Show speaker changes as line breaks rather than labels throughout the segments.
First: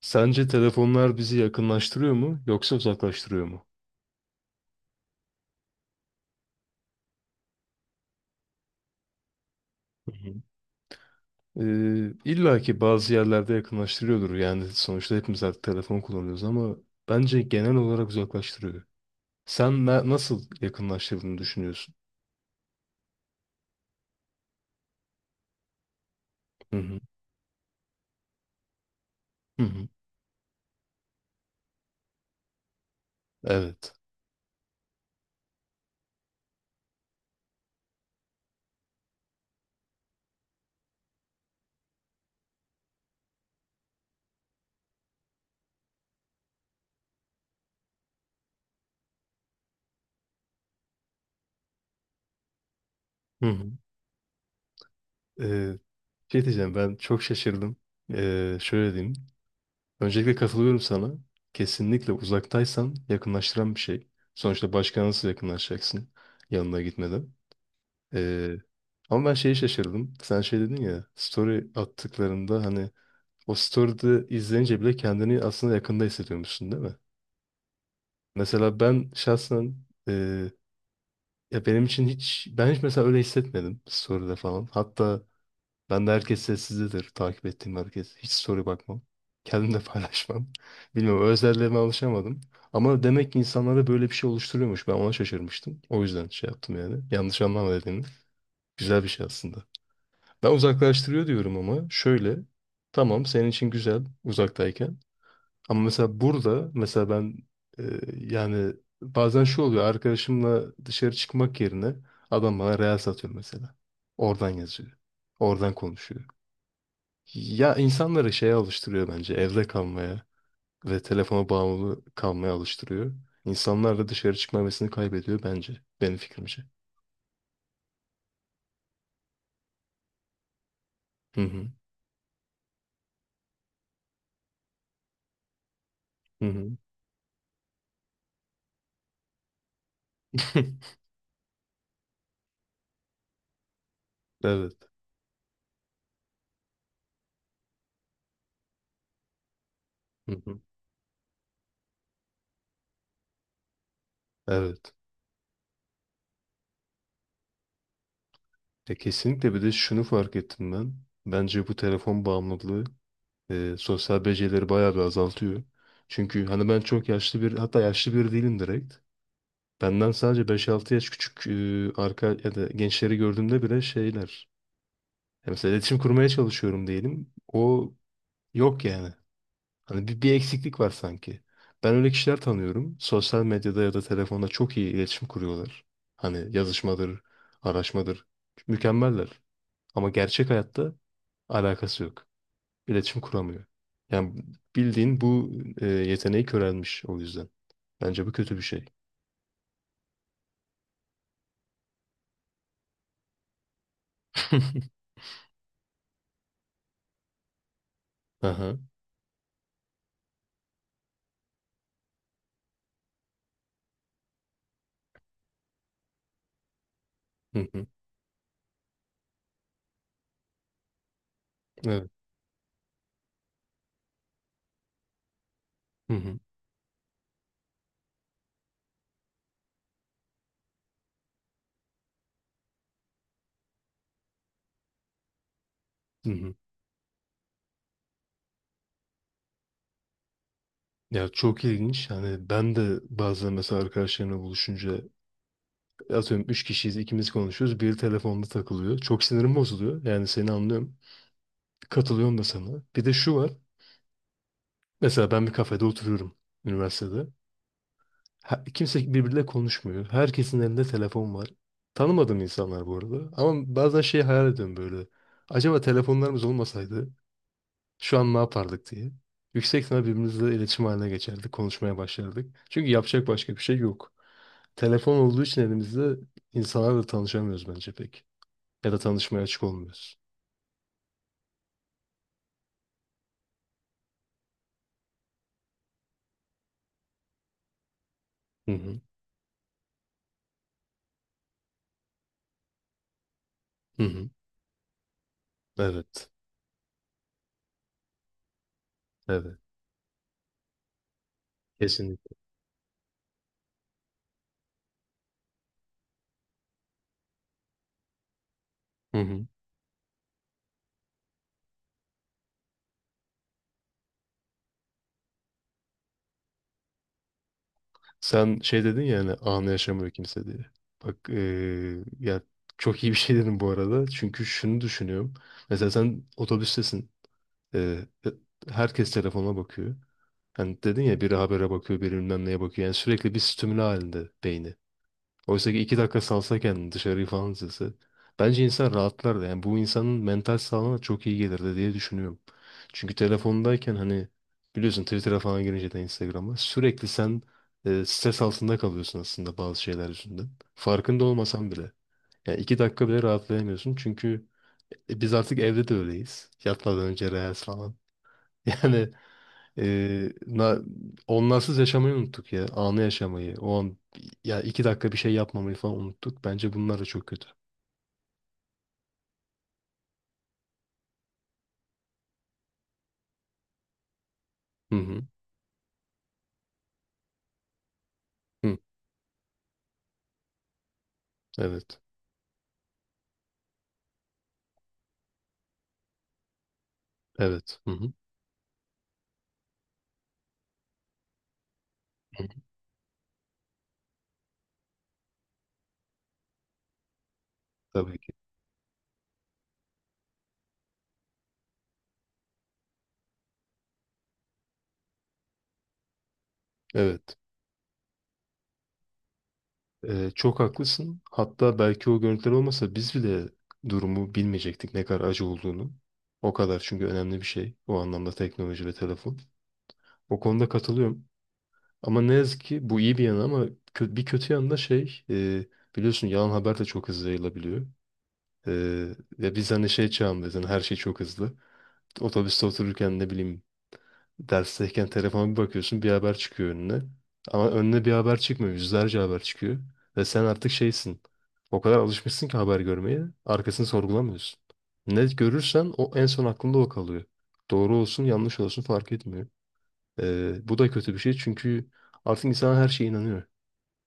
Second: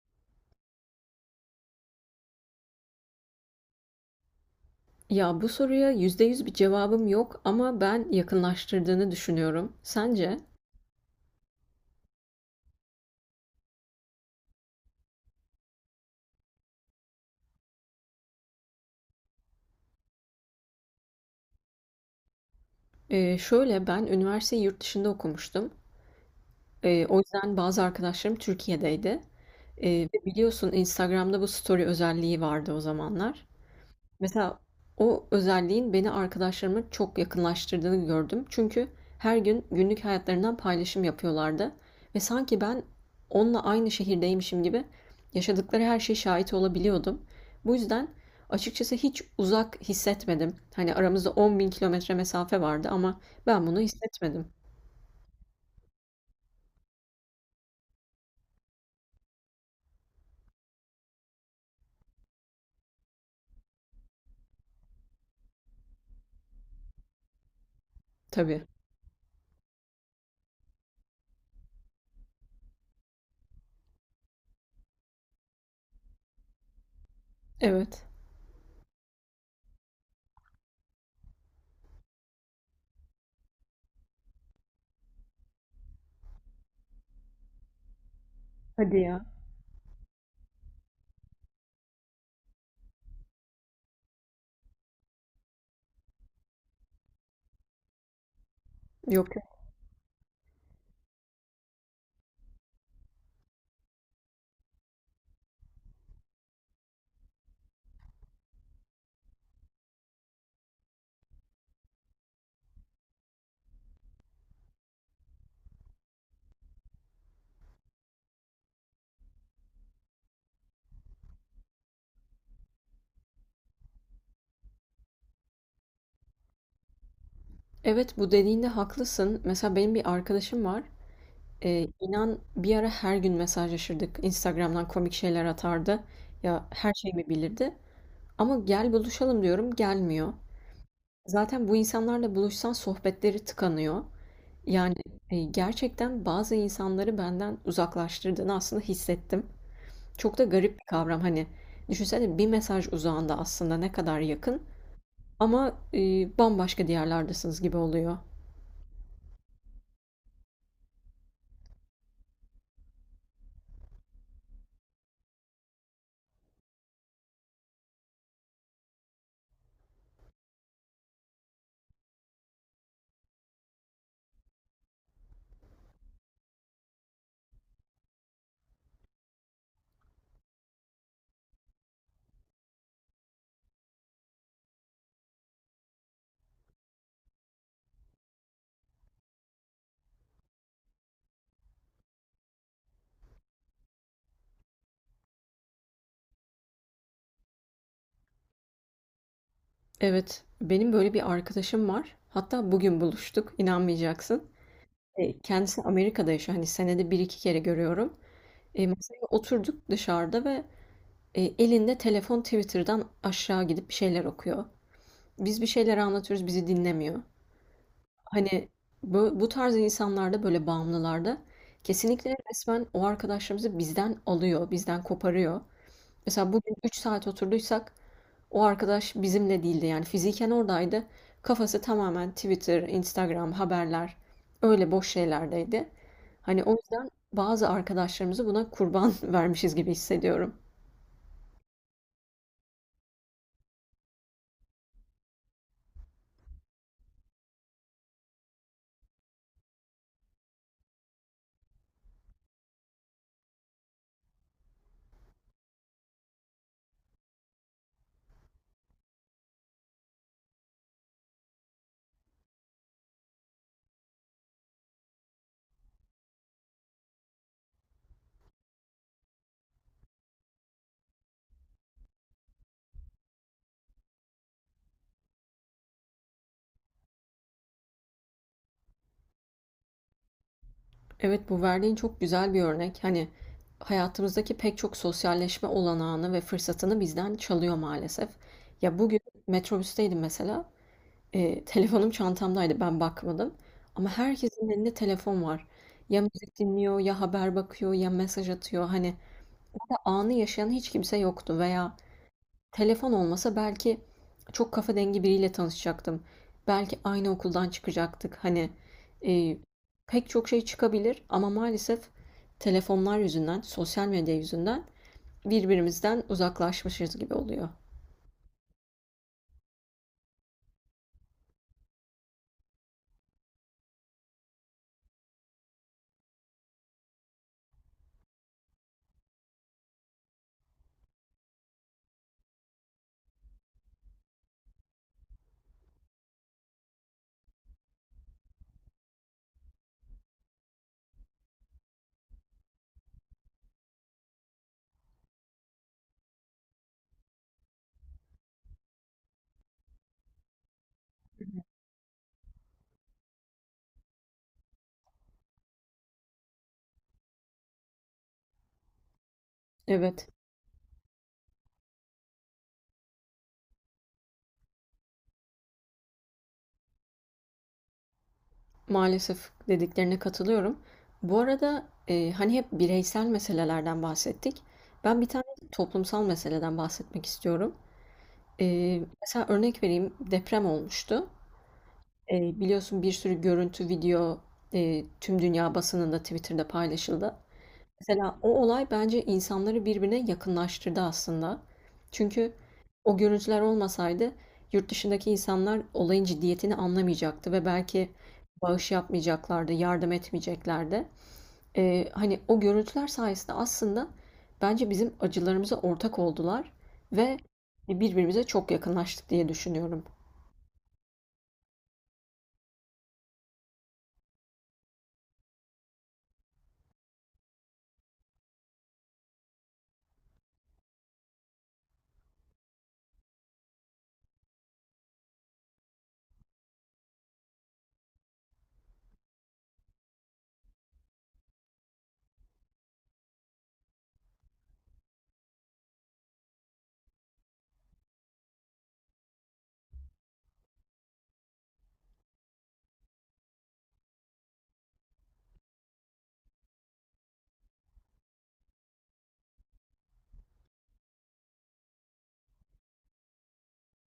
Sence telefonlar bizi yakınlaştırıyor mu yoksa uzaklaştırıyor mu?
Ya bu soruya %100 bir cevabım yok ama ben yakınlaştırdığını düşünüyorum.
Hı hı.
Sence?
İlla ki bazı yerlerde yakınlaştırıyordur. Yani sonuçta hepimiz artık telefon kullanıyoruz, ama bence genel olarak uzaklaştırıyor. Sen nasıl yakınlaştırdığını düşünüyorsun?
Şöyle ben üniversiteyi yurt dışında okumuştum.
Hı hı.
O yüzden bazı arkadaşlarım Türkiye'deydi.
Hı hı.
Ee, Ve biliyorsun Instagram'da bu story özelliği vardı o zamanlar.
Evet.
Mesela o özelliğin beni arkadaşlarıma çok yakınlaştırdığını gördüm. Çünkü her gün günlük hayatlarından paylaşım yapıyorlardı ve sanki ben onunla aynı şehirdeymişim gibi yaşadıkları her şeye şahit olabiliyordum. Bu yüzden açıkçası hiç uzak hissetmedim. Hani aramızda 10.000 kilometre mesafe vardı ama
Hı
ben
hı.
bunu hissetmedim.
Ee, Şey diyeceğim, ben çok şaşırdım. Şöyle diyeyim. Öncelikle katılıyorum sana. Kesinlikle uzaktaysan yakınlaştıran bir şey. Sonuçta başka nasıl yakınlaşacaksın yanına gitmeden? Ee,
Tabii.
Ama ben şeyi şaşırdım. Sen şey dedin ya, story attıklarında, hani o story'de izleyince bile kendini aslında yakında hissediyormuşsun değil mi?
Evet.
Mesela ben şahsen e, ya benim için hiç, ben hiç mesela öyle hissetmedim story'de falan. Hatta ben de herkes sessizdedir, takip ettiğim herkes. Hiç story
Hadi
bakmam.
ya.
Kendim de paylaşmam. Bilmiyorum, özelliğime alışamadım. Ama demek ki insanlarda böyle bir şey oluşturuyormuş. Ben ona şaşırmıştım. O yüzden şey yaptım yani. Yanlış anlama dediğini. Güzel bir şey
Yok.
aslında. Ben uzaklaştırıyor diyorum ama şöyle. Tamam, senin için güzel uzaktayken. Ama mesela burada mesela ben e, yani bazen şu oluyor, arkadaşımla dışarı çıkmak yerine adam bana real satıyor mesela. Oradan yazıyor. Oradan konuşuyor. Ya insanları şeye alıştırıyor bence, evde kalmaya ve telefona bağımlı kalmaya alıştırıyor. İnsanlar da dışarı çıkma hevesini kaybediyor bence. Benim fikrimce.
Evet, bu dediğinde haklısın. Mesela benim bir arkadaşım var.
Hı hı.
İnan bir ara her gün mesajlaşırdık. Instagram'dan komik şeyler atardı.
Hı
Ya,
hı.
her şeyimi bilirdi ama "Gel, buluşalım." diyorum, gelmiyor. Zaten bu insanlarla buluşsan sohbetleri tıkanıyor.
Evet.
Yani, gerçekten bazı insanları benden uzaklaştırdığını aslında hissettim.
Hı
Çok da
hı.
garip bir kavram. Hani, düşünsene, bir mesaj uzağında aslında ne kadar yakın
Evet.
ama, bambaşka diyarlardasınız gibi oluyor.
Ya kesinlikle, bir de şunu fark ettim ben. Bence bu telefon bağımlılığı sosyal becerileri bayağı bir azaltıyor. Çünkü hani ben çok yaşlı, bir hatta yaşlı biri değilim direkt. Benden sadece beş altı yaş küçük e, arka ya da gençleri gördüğümde bile şeyler. Ya mesela iletişim kurmaya çalışıyorum diyelim. O yok yani. Hani bir eksiklik var sanki. Ben öyle kişiler tanıyorum. Sosyal medyada ya da telefonda çok iyi iletişim kuruyorlar. Hani yazışmadır, araşmadır. Mükemmeller. Ama gerçek hayatta alakası yok. İletişim kuramıyor. Yani bildiğin bu yeteneği körelmiş o yüzden. Bence bu kötü bir şey.
Evet, benim böyle bir arkadaşım var. Hatta bugün buluştuk, inanmayacaksın. Kendisi Amerika'da yaşıyor. Hani senede bir iki kere görüyorum.
Aha.
Masaya oturduk dışarıda ve elinde telefon Twitter'dan aşağı gidip bir şeyler okuyor. Biz bir şeyler anlatıyoruz, bizi dinlemiyor.
Hı hı.
Hani bu tarz insanlarda, böyle bağımlılarda
Evet.
kesinlikle resmen o arkadaşlarımızı bizden alıyor, bizden koparıyor.
Hı hı.
Mesela bugün 3 saat oturduysak o arkadaş bizimle değildi, yani fiziken oradaydı. Kafası tamamen Twitter, Instagram, haberler, öyle boş şeylerdeydi.
Hı hı.
Hani o yüzden bazı arkadaşlarımızı buna kurban vermişiz gibi hissediyorum.
Ya çok ilginç. Hani ben de bazen mesela arkadaşlarımla buluşunca, atıyorum 3 kişiyiz, ikimiz konuşuyoruz. Biri telefonda takılıyor. Çok sinirim bozuluyor. Yani seni anlıyorum. Katılıyorum da sana. Bir de şu var. Mesela ben bir kafede oturuyorum, üniversitede. Kimse birbiriyle konuşmuyor. Herkesin elinde telefon var. Tanımadığım insanlar bu arada. Ama bazen şey hayal ediyorum böyle. Acaba telefonlarımız olmasaydı şu an ne yapardık diye. Yüksek ihtimal birbirimizle iletişim haline geçerdik, konuşmaya başlardık. Çünkü yapacak başka bir şey yok. Telefon olduğu için elimizde, insanlarla tanışamıyoruz bence pek. Ya da tanışmaya açık olmuyoruz.
Evet, bu verdiğin çok güzel bir örnek. Hani hayatımızdaki pek çok sosyalleşme olanağını ve fırsatını bizden çalıyor maalesef.
Hı
Ya
hı.
bugün metrobüsteydim mesela. Telefonum çantamdaydı, ben bakmadım
Hı
ama
hı.
herkesin elinde telefon var. Ya
Evet.
müzik dinliyor, ya haber bakıyor, ya mesaj atıyor. Hani
Evet.
ve anı yaşayan hiç kimse yoktu. Veya
Kesinlikle.
telefon olmasa belki çok kafa dengi biriyle tanışacaktım. Belki aynı okuldan çıkacaktık. Hani,
Hı hı.
eee, pek çok şey çıkabilir ama maalesef telefonlar yüzünden, sosyal medya yüzünden birbirimizden uzaklaşmışız gibi oluyor.
Sen şey dedin ya, hani anı yaşamıyor kimse diye. Bak ya çok iyi bir şey dedin bu arada. Çünkü şunu düşünüyorum. Mesela sen otobüstesin. Eee, e, Herkes telefonuna bakıyor. Hani dedin ya, biri habere bakıyor, biri bilmem neye bakıyor. Yani sürekli bir stimüle halinde beyni. Oysa ki iki dakika salsa kendini, dışarıyı falan izlese. Bence insan rahatlar da, yani bu insanın mental sağlığına çok iyi gelirdi diye düşünüyorum. Çünkü telefondayken hani, biliyorsun, Twitter'a falan girince de, Instagram'a, sürekli sen stres altında kalıyorsun aslında bazı şeyler yüzünden. Farkında olmasan bile. Yani iki dakika bile rahatlayamıyorsun, çünkü biz artık evde de öyleyiz. Yatmadan önce reels falan. Yani
Evet.
ee, na, onsuz yaşamayı unuttuk ya. Anı yaşamayı. O an, ya iki dakika bir şey yapmamayı falan unuttuk. Bence bunlar da çok kötü.
Maalesef dediklerine katılıyorum. Bu arada, hani hep bireysel meselelerden bahsettik.
Hı
Ben
hı.
bir tane toplumsal meseleden bahsetmek istiyorum.
Hı.
Mesela örnek vereyim, deprem olmuştu.
Evet.
Biliyorsun, bir sürü görüntü, video, tüm dünya basınında, Twitter'da paylaşıldı.
Evet. Hı hı.
Mesela o olay bence insanları birbirine yakınlaştırdı aslında.
Hı hı.
Çünkü o görüntüler olmasaydı yurt dışındaki insanlar olayın ciddiyetini anlamayacaktı ve belki
Tabii ki.
bağış yapmayacaklardı, yardım etmeyeceklerdi. Hani o görüntüler sayesinde aslında bence bizim acılarımıza ortak oldular
Evet.
ve birbirimize çok yakınlaştık diye düşünüyorum.
Çok haklısın. Hatta belki o görüntüler olmasa biz bile durumu bilmeyecektik, ne kadar acı olduğunu. O kadar çünkü önemli bir şey. O anlamda teknoloji ve telefon. O konuda katılıyorum. Ama ne yazık ki bu iyi bir yanı, ama bir kötü yanı da şey, biliyorsun, yalan haber de çok hızlı yayılabiliyor. Ee, Ve biz hani şey çağındayız, hani her şey çok hızlı. Otobüste otururken, ne bileyim, dersteyken telefona bir bakıyorsun, bir haber çıkıyor önüne. Ama önüne bir haber çıkmıyor, yüzlerce haber çıkıyor. Ve sen artık şeysin, o kadar alışmışsın ki haber görmeye, arkasını sorgulamıyorsun. Ne görürsen o, en son aklında o kalıyor. Doğru olsun, yanlış olsun fark etmiyor. Bu da kötü bir şey, çünkü artık insan her şeye inanıyor.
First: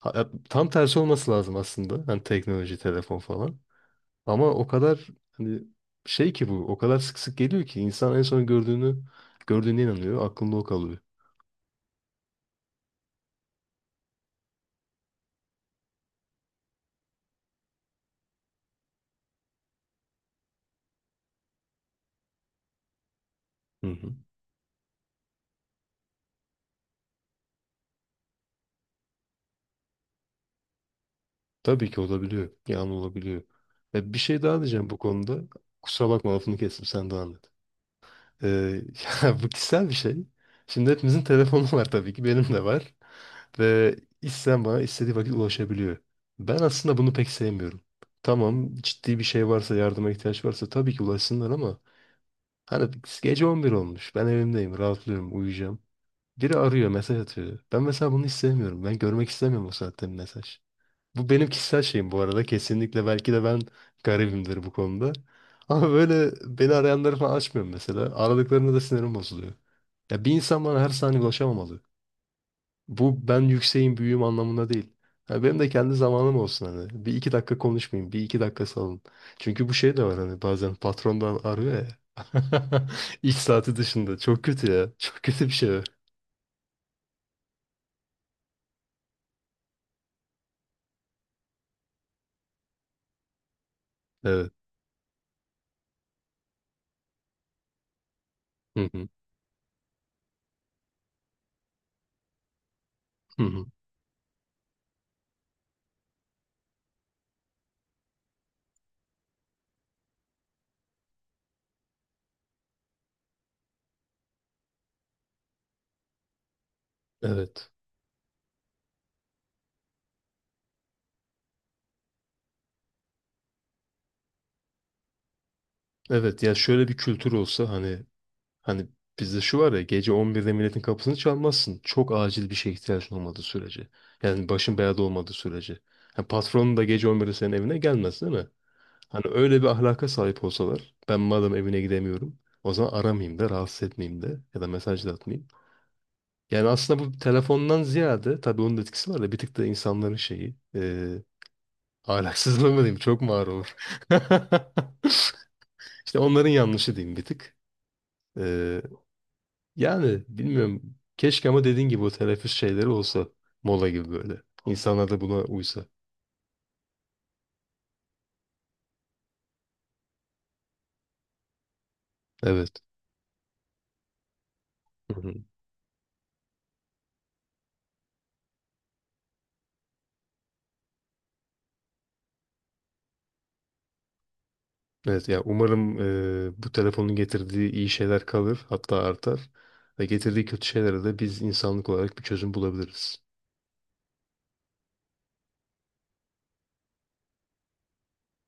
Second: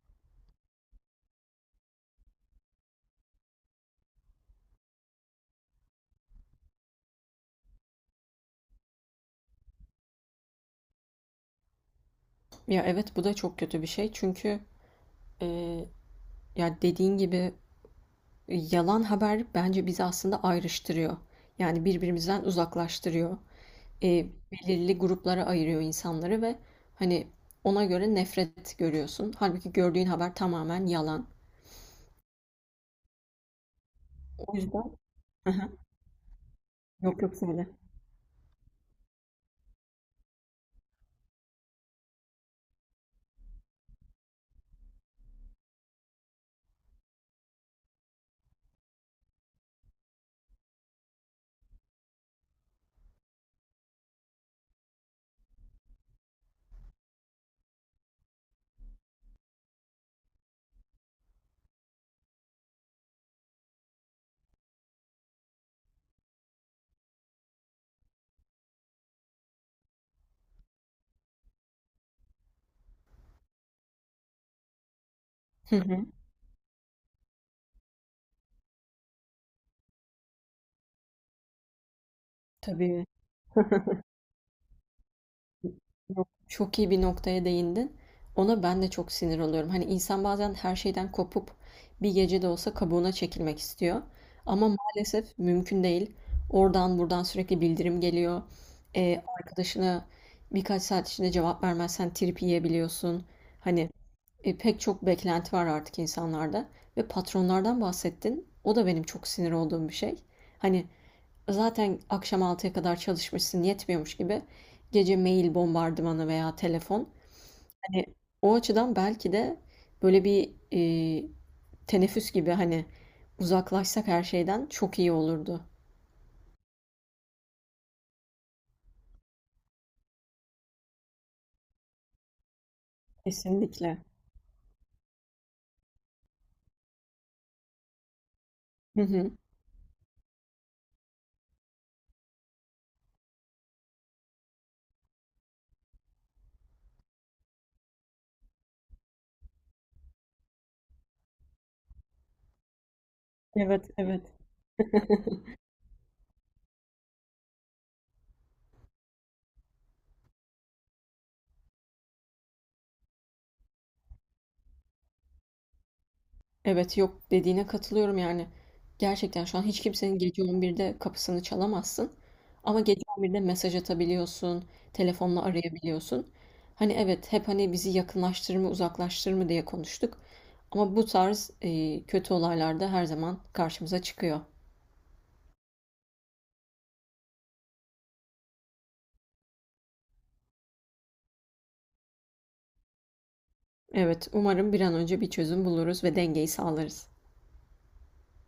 Ya tam tersi olması lazım aslında. Hani teknoloji, telefon falan. Ama o kadar, hani, şey ki bu, o kadar sık sık geliyor ki insan en son gördüğünü, gördüğüne inanıyor. Aklında o kalıyor.
Ya evet, bu da çok kötü bir şey, çünkü e, ya dediğin gibi yalan haber bence bizi aslında ayrıştırıyor. Yani birbirimizden uzaklaştırıyor.
Hı hı.
E, Belirli gruplara ayırıyor insanları ve hani ona göre nefret görüyorsun. Halbuki gördüğün haber tamamen yalan.
Tabii ki olabiliyor. Yani olabiliyor. Bir şey
O
daha
yüzden...
diyeceğim bu konuda.
Aha,
Kusura bakma, lafını kestim, sen
yok
devam
yok,
et.
söyle.
E, Ya bu kişisel bir şey. Şimdi hepimizin telefonu var, tabii ki benim de var. Ve isteyen bana istediği vakit ulaşabiliyor. Ben aslında bunu pek sevmiyorum. Tamam, ciddi bir şey varsa, yardıma ihtiyaç varsa tabii ki ulaşsınlar, ama hani gece 11 olmuş. Ben evimdeyim. Rahatlıyorum. Uyuyacağım. Biri arıyor. Mesaj atıyor. Ben mesela bunu hiç sevmiyorum. Ben görmek istemiyorum o saatte bir mesaj. Bu benim kişisel şeyim bu arada. Kesinlikle belki de ben garibimdir bu konuda. Ama böyle beni arayanları falan açmıyorum mesela. Aradıklarında da sinirim bozuluyor. Ya bir insan bana her saniye ulaşamamalı. Bu ben yükseğim, büyüğüm anlamında değil. Ha, benim de
Hı
kendi
hı.
zamanım olsun hani. Bir iki dakika konuşmayayım. Bir iki dakika salın. Çünkü bu şey de var, hani bazen patrondan arıyor ya.
Tabii.
İş saati dışında. Çok kötü ya. Çok kötü bir şey var.
Yok, çok iyi bir noktaya değindin. Ona ben de çok sinir oluyorum. Hani insan bazen her şeyden kopup bir gece de olsa kabuğuna çekilmek istiyor.
Evet.
Ama maalesef mümkün değil. Oradan buradan sürekli bildirim geliyor.
Hı hı.
Arkadaşına birkaç saat içinde cevap vermezsen trip yiyebiliyorsun.
Hı hı.
Hani pek çok beklenti var artık insanlarda. Ve patronlardan bahsettin. O da benim çok sinir olduğum bir şey. Hani zaten akşam 6'ya kadar çalışmışsın yetmiyormuş gibi gece mail bombardımanı veya telefon.
Evet.
Hani o açıdan belki de böyle bir teneffüs gibi, hani uzaklaşsak her şeyden çok iyi olurdu.
Evet ya, şöyle bir kültür olsa, hani bizde şu var ya, gece 11'de milletin kapısını çalmazsın. Çok acil bir şeye ihtiyacın olmadığı sürece.
Kesinlikle.
Yani başın belada olmadığı sürece. Ha, patronun da gece 11'de senin evine gelmez değil mi?
Hı
Hani
hı.
öyle bir ahlaka sahip olsalar, ben madem evine gidemiyorum, o zaman aramayayım da rahatsız etmeyeyim, de ya da mesaj da atmayayım. Yani aslında bu telefondan ziyade, tabii onun da etkisi var da, bir tık da insanların şeyi, ahlaksızlığı mı diyeyim, çok mu ağır olur.
Evet, evet.
İşte onların yanlışı diyeyim bir tık. Eee, Yani bilmiyorum, keşke, ama dediğin gibi o teneffüs şeyleri olsa, mola gibi böyle. İnsanlar da buna uysa.
Evet, yok, dediğine katılıyorum yani. Gerçekten şu an hiç kimsenin gece 11'de kapısını çalamazsın.
Evet.
Ama gece 11'de mesaj atabiliyorsun, telefonla arayabiliyorsun. Hani evet, hep hani bizi yakınlaştırır mı uzaklaştırır mı diye konuştuk. Ama bu tarz kötü olaylar da her zaman karşımıza çıkıyor.
Evet ya, umarım bu telefonun getirdiği iyi şeyler kalır, hatta artar, ve getirdiği kötü şeylere de biz insanlık olarak bir çözüm bulabiliriz.
Evet, umarım bir an önce bir çözüm buluruz ve dengeyi sağlarız.